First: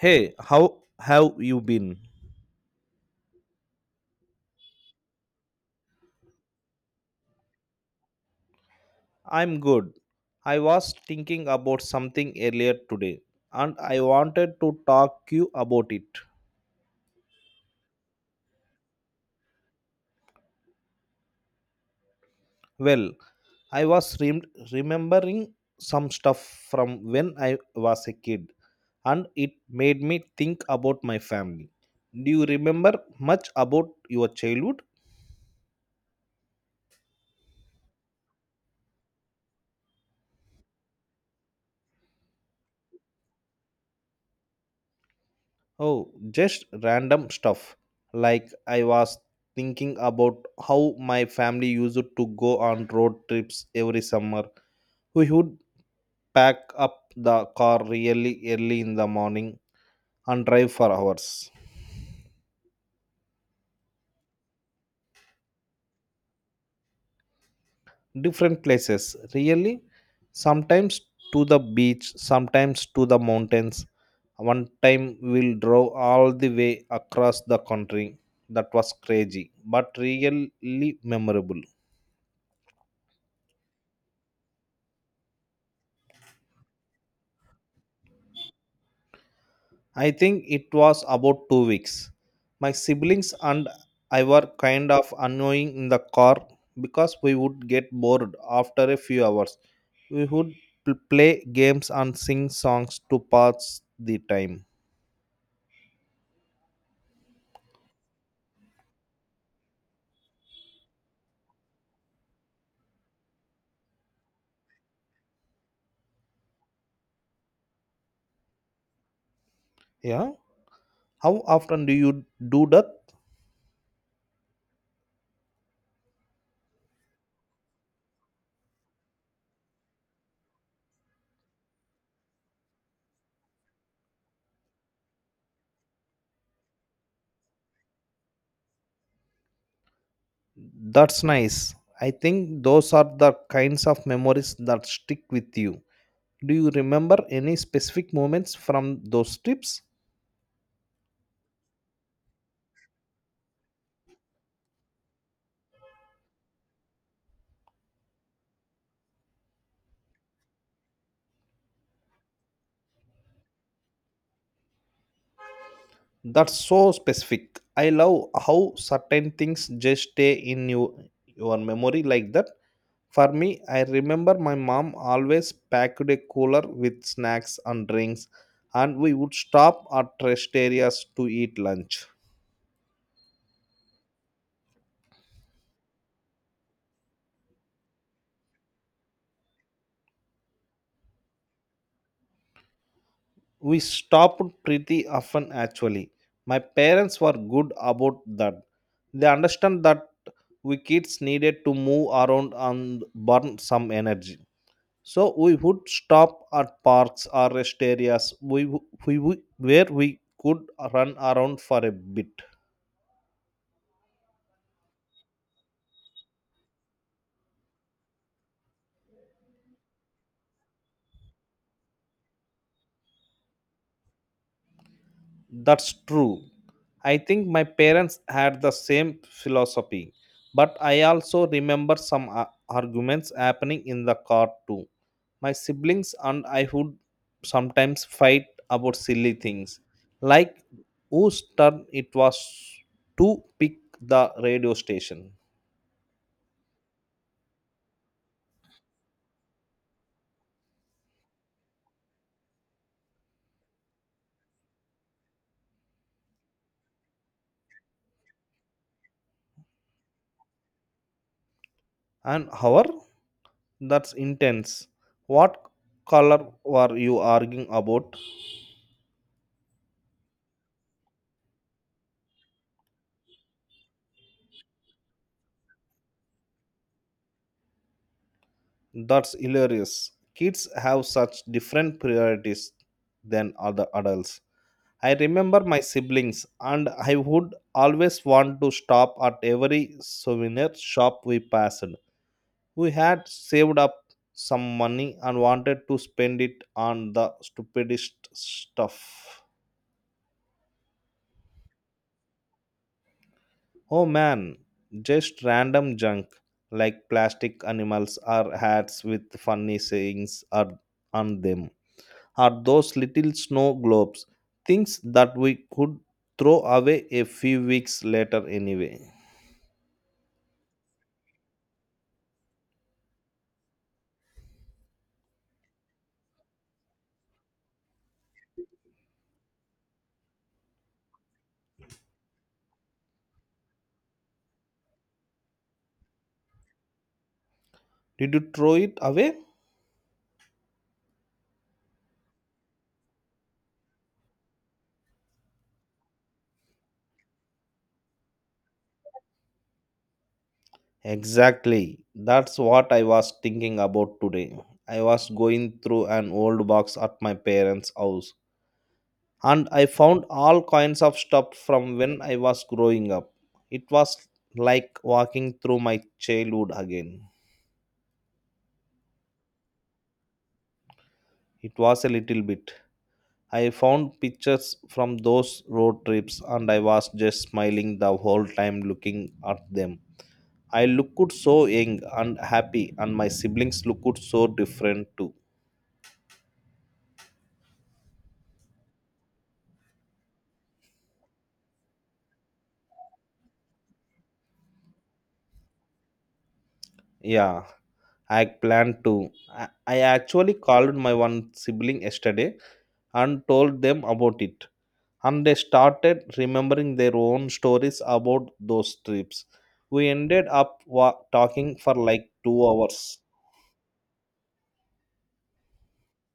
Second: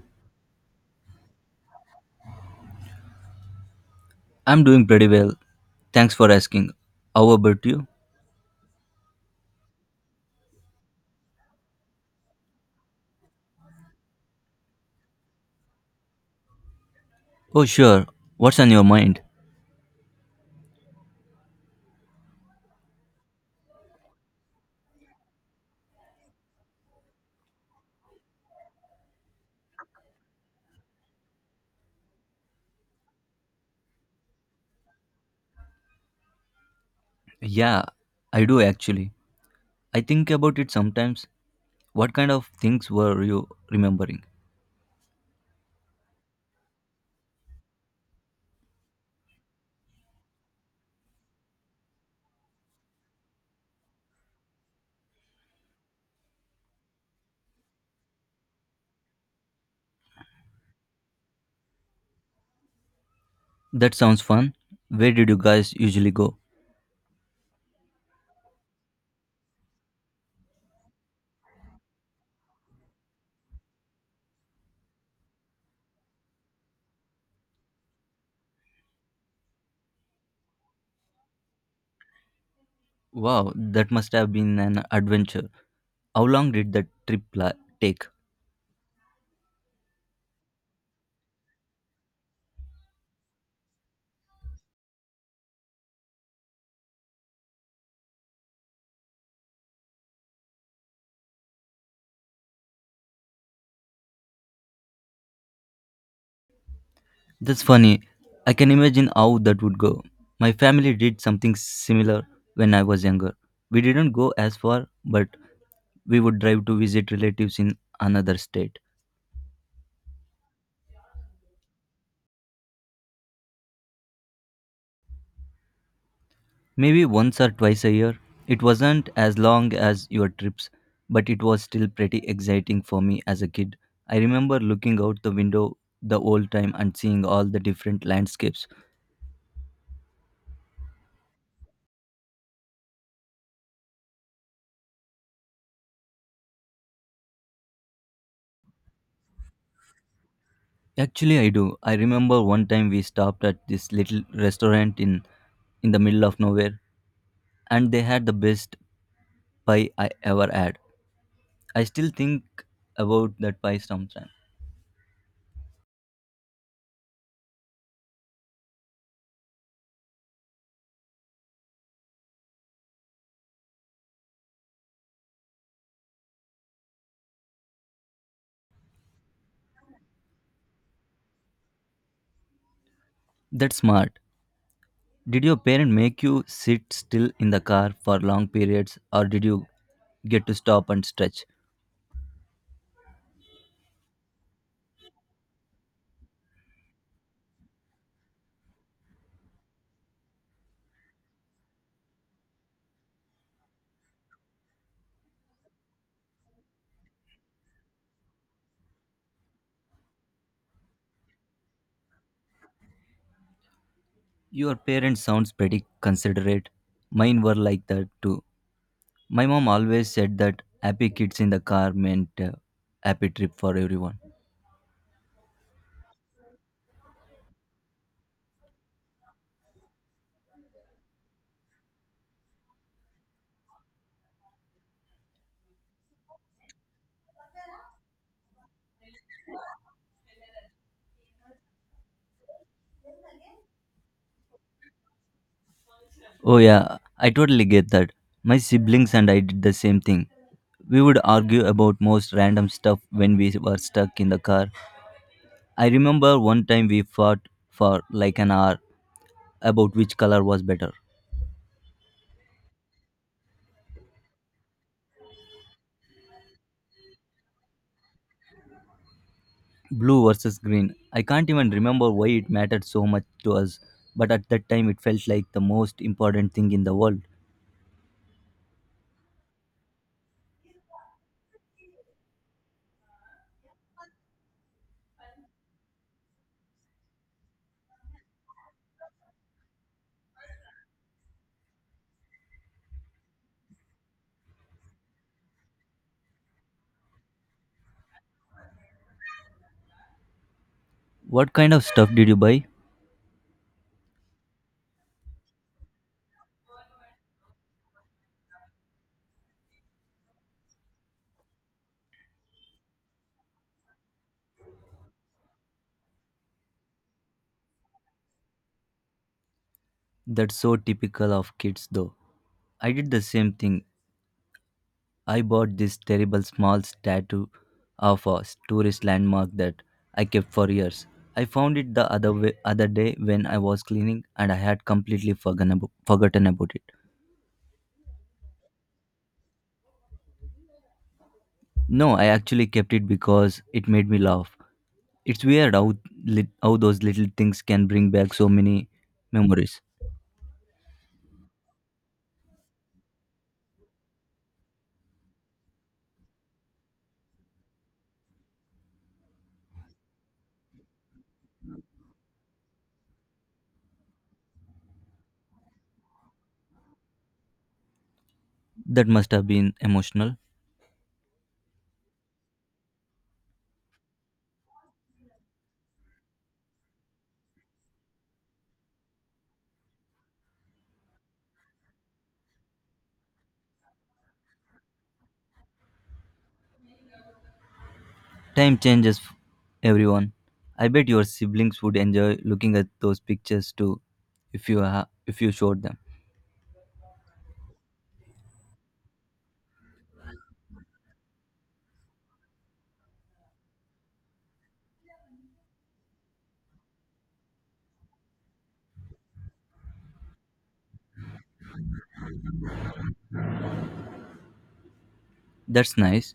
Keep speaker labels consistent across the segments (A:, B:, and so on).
A: Hey, how have you been?
B: I'm doing pretty well. Thanks for asking. How about you?
A: I'm good. I was thinking about something earlier today and I wanted to talk you about it.
B: Oh, sure. What's on your mind?
A: Well, I was rem- remembering some stuff from when I was a kid and it made me think about my family. Do you remember much about your childhood?
B: Yeah, I do actually. I think about it sometimes. What kind of things were you remembering?
A: Oh, just random stuff. Like I was thinking about how my family used to go on road trips every summer. We would pack up the car really early in the morning and drive for hours.
B: That sounds fun. Where did you guys usually go?
A: Different places, really. Sometimes to the beach, sometimes to the mountains. One time we'll drove all the way across the country. That was crazy, but really memorable.
B: Wow, that must have been an adventure. How long did take?
A: I think it was about 2 weeks. My siblings and I were kind of annoying in the car because we would get bored after a few hours. We would play games and sing songs to pass the time.
B: That's funny. I can imagine how that would go. My family did something similar when I was younger. We didn't go as far, but we would drive to visit relatives in another state.
A: Yeah. How often do you do that?
B: Maybe once or twice a year. It wasn't as long as your trips, but it was still pretty exciting for me as a kid. I remember looking out the window the whole time and seeing all the different landscapes.
A: That's nice. I think those are the kinds of memories that stick with you. Do you remember any specific moments from those trips?
B: Actually, I do. I remember one time we stopped at this little restaurant in the middle of nowhere, and they had the best pie I ever had. I still think about that pie sometimes.
A: That's so specific. I love how certain things just stay in you, your memory like that. For me, I remember my mom always packed a cooler with snacks and drinks, and we would stop at rest areas to eat lunch.
B: That's smart. Did your parent make you sit still in the car for long periods, or did you get to stop and stretch?
A: We stopped pretty often actually. My parents were good about that. They understand that we kids needed to move around and burn some energy. So we would stop at parks or rest areas where we could run around for a bit.
B: Your parents sounds pretty considerate. Mine were like that too. My mom always said that happy kids in the car meant happy trip for everyone.
A: That's true. I think my parents had the same philosophy, but I also remember some arguments happening in the car too. My siblings and I would sometimes fight about silly things, like whose turn it was to pick the radio station
B: Oh yeah, I totally get that. My siblings and I did the same thing. We would argue about most random stuff when we were stuck in the car. I remember one time we fought for like an hour about which color was better.
A: and our. That's intense. What color were you arguing about?
B: Blue versus green. I can't even remember why it mattered so much to us, but at that time it felt like the most important thing in the world.
A: That's hilarious. Kids have such different priorities than other adults. I remember my siblings, and I would always want to stop at every souvenir shop we passed. We had saved up some money and wanted to spend it on the stupidest stuff.
B: What kind of stuff did you buy?
A: Oh man, just random junk like plastic animals or hats with funny sayings are on them, or those little snow globes, things that we could throw away a few weeks later anyway.
B: That's so typical of kids though. I did the same thing. I bought this terrible small statue of a tourist landmark that I kept for years. I found it the other day when I was cleaning, and I had forgotten about it.
A: Did you throw it away?
B: No, I actually kept it because it made me laugh. It's weird how lit how those little things can bring back so many memories.
A: Exactly. That's what I was thinking about today. I was going through an old box at my parents' house and I found all kinds of stuff from when I was growing up. It was like walking through my childhood again.
B: That must have been emotional.
A: It was a little bit. I found pictures from those road trips and I was just smiling the whole time looking at them. I looked so young and happy, and my siblings looked so different too.
B: Time changes everyone. I bet your siblings would enjoy looking at those pictures too if you ha- if you showed them.
A: Yeah, I planned to. I actually called my one sibling yesterday and told them about it, and they started remembering their own stories about those trips. We ended up talking for like 2 hours.
B: That's nice.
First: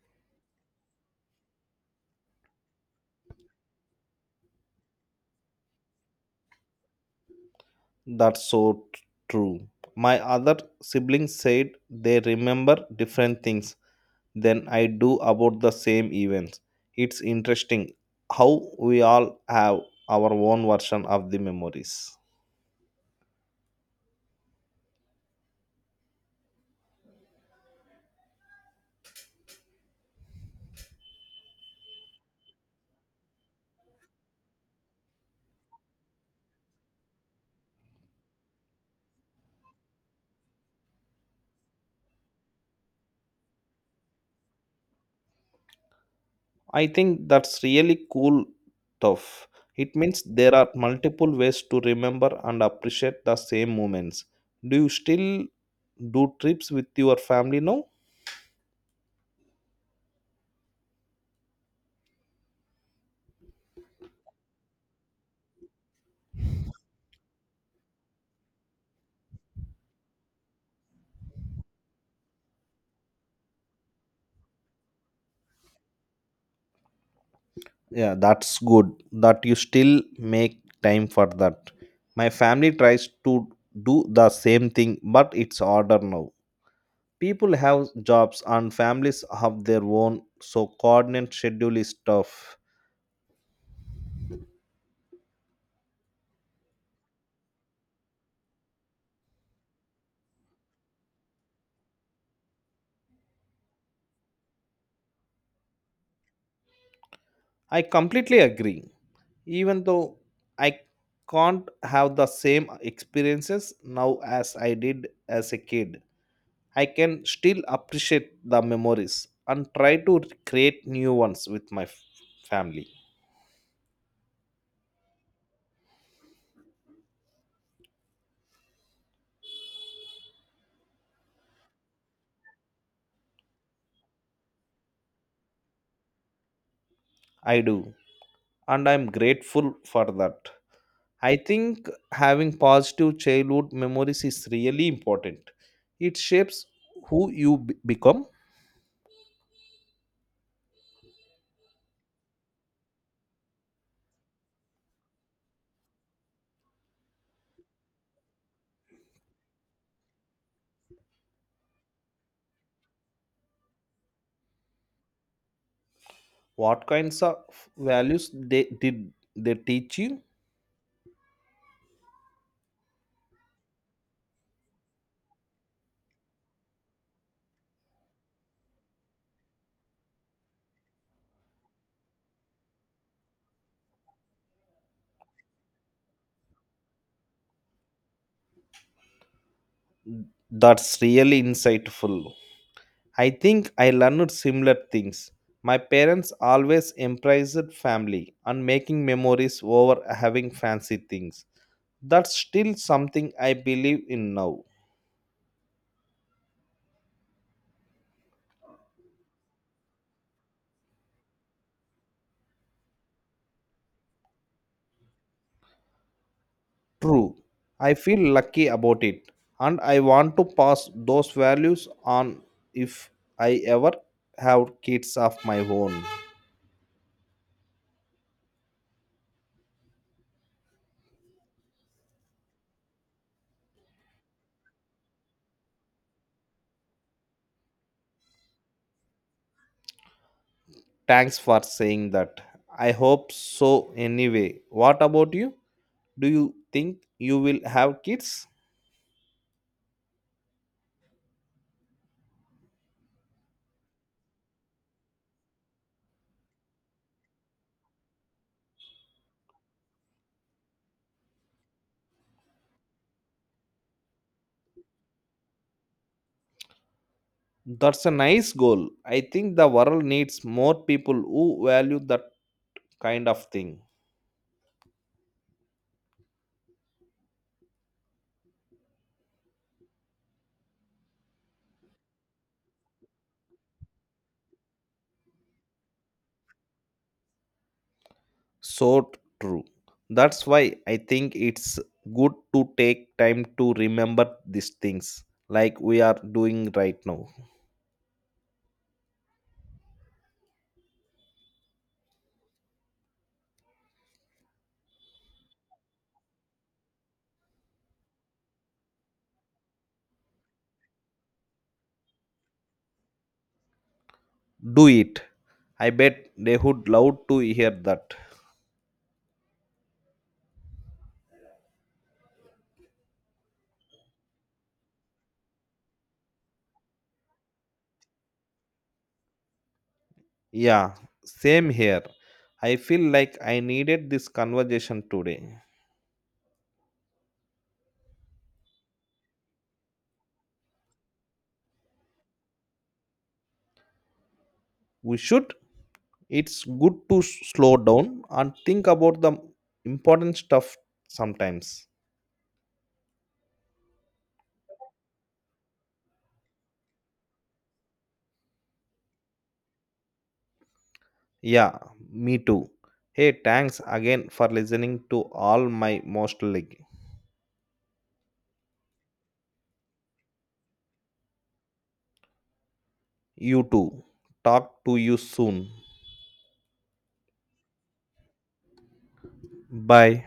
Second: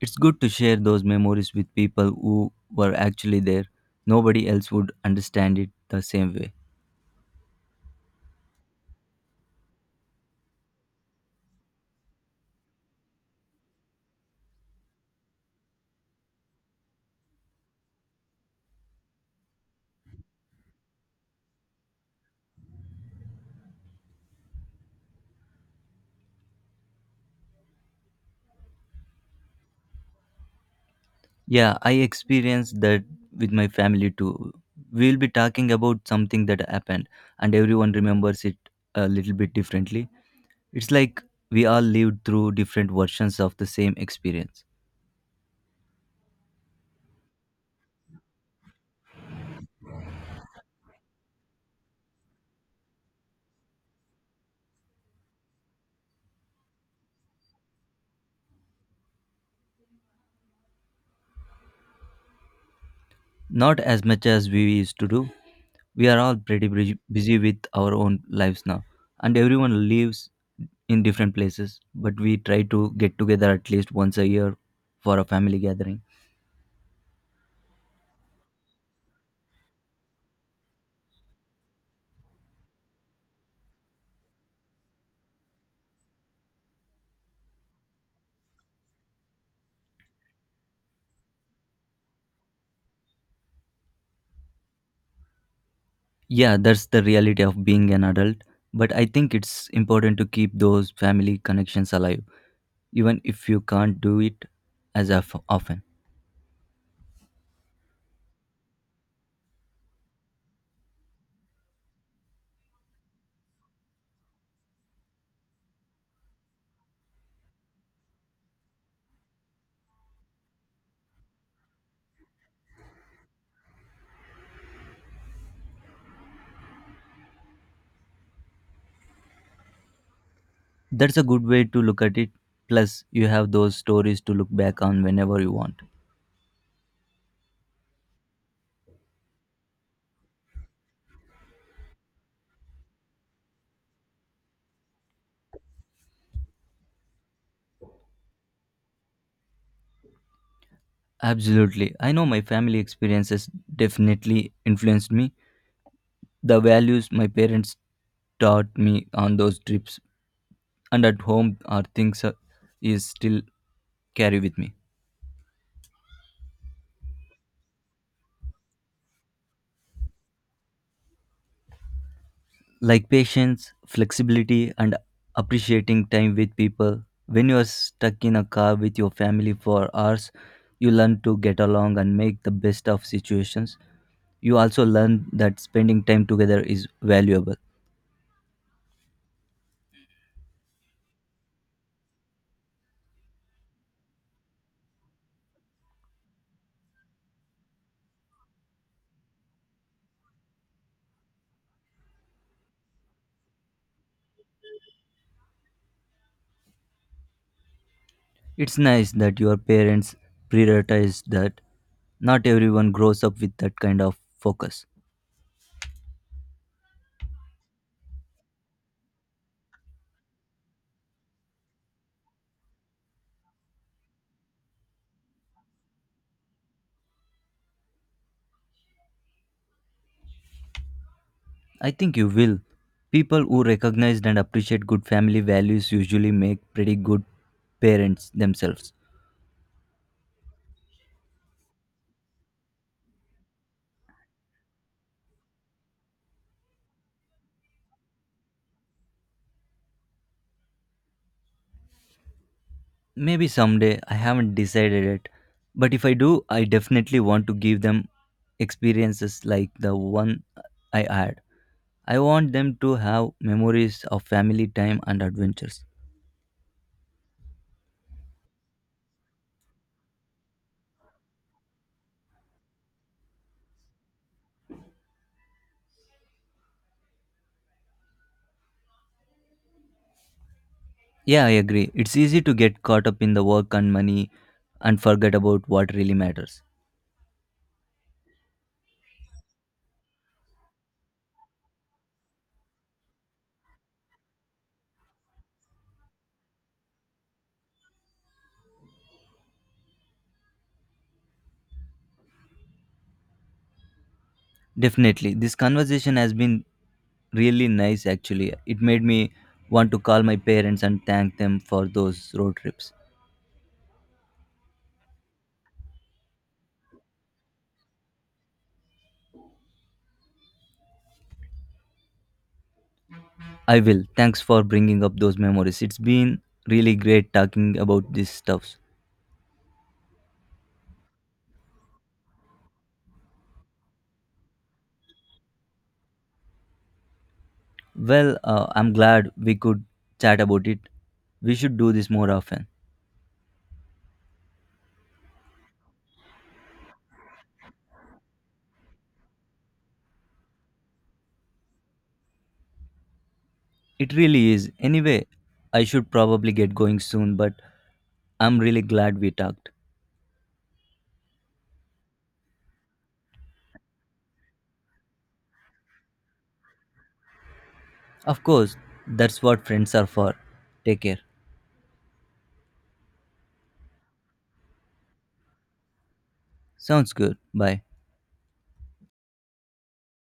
B: It's good to share those memories with people who were actually there. Nobody else would understand it the same way.
A: That's so t- True. My other siblings said they remember different things than I do about the same events. It's interesting how we all have our own version of the memories.
B: Yeah, I experienced that with my family too. We'll be talking about something that happened, and everyone remembers it a little bit differently. It's like we all lived through different versions of the same experience.
A: I think that's really cool stuff. It means there are multiple ways to remember and appreciate the same moments. Do you still do trips with your family now?
B: Not as much as we used to do. We are all busy with our own lives now, and everyone lives in different places, but we try to get together at least once a year for a family gathering.
A: Yeah, that's good that you still make time for that. My family tries to do the same thing, but it's harder now. People have jobs and families have their own, so coordinate schedule is tough.
B: Yeah, that's the reality of being an adult. But I think it's important to keep those family connections alive, even if you can't do it often.
A: I completely agree. Even though I can't have the same experiences now as I did as a kid, I can still appreciate the memories and try to create new ones with my family.
B: That's a good way to look at it. Plus, you have those stories to look back on whenever you want.
A: I do, and I'm grateful for that. I think having positive childhood memories is really important. It shapes who you become.
B: Absolutely. I know my family experiences definitely influenced me. The values my parents taught me on those trips and at home are things is still carry with me.
A: What kinds of values they did they teach you?
B: Like patience, flexibility, and appreciating time with people. When you are stuck in a car with your family for hours, you learn to get along and make the best of situations. You also learn that spending time together is valuable.
A: That's really insightful. I think I learned similar things. My parents always emphasized family and making memories over having fancy things. That's still something I believe in now.
B: It's nice that your parents prioritize that. Not everyone grows up with that kind of focus.
A: True. I feel lucky about it and I want to pass those values on if I ever have kids of my own.
B: I think you will. People who recognize and appreciate good family values usually make pretty good parents themselves.
A: Thanks for saying that. I hope so anyway. What about you? Do you think you will have kids?
B: Maybe someday, I haven't decided it. But if I do, I definitely want to give them experiences like the one I had. I want them to have memories of family time and adventures.
A: That's a nice goal. I think the world needs more people who value that kind of thing.
B: Yeah, I agree. It's easy to get caught up in the work and money and forget about what really matters.
A: So true. That's why I think it's good to take time to remember these things like we are doing right now.
B: Definitely. This conversation has been really nice actually. It made me want to call my parents and thank them for those road trips.
A: Do it. I bet they would love to hear that.
B: I will. Thanks for bringing up those memories. It's been really great talking about these stuffs.
A: Yeah, same here. I feel like I needed this conversation today.
B: Well, I'm glad we could chat about it. We should do this more often.
A: We should. It's good to slow down and think about the important stuff sometimes.
B: It really is. Anyway, I should probably get going soon, but I'm really glad we talked.
A: Yeah, me too. Hey, thanks again for listening to all my most like
B: Of course, that's what friends are for. Take care.
A: you too. Talk to you soon.
B: Sounds good. Bye.
A: Bye.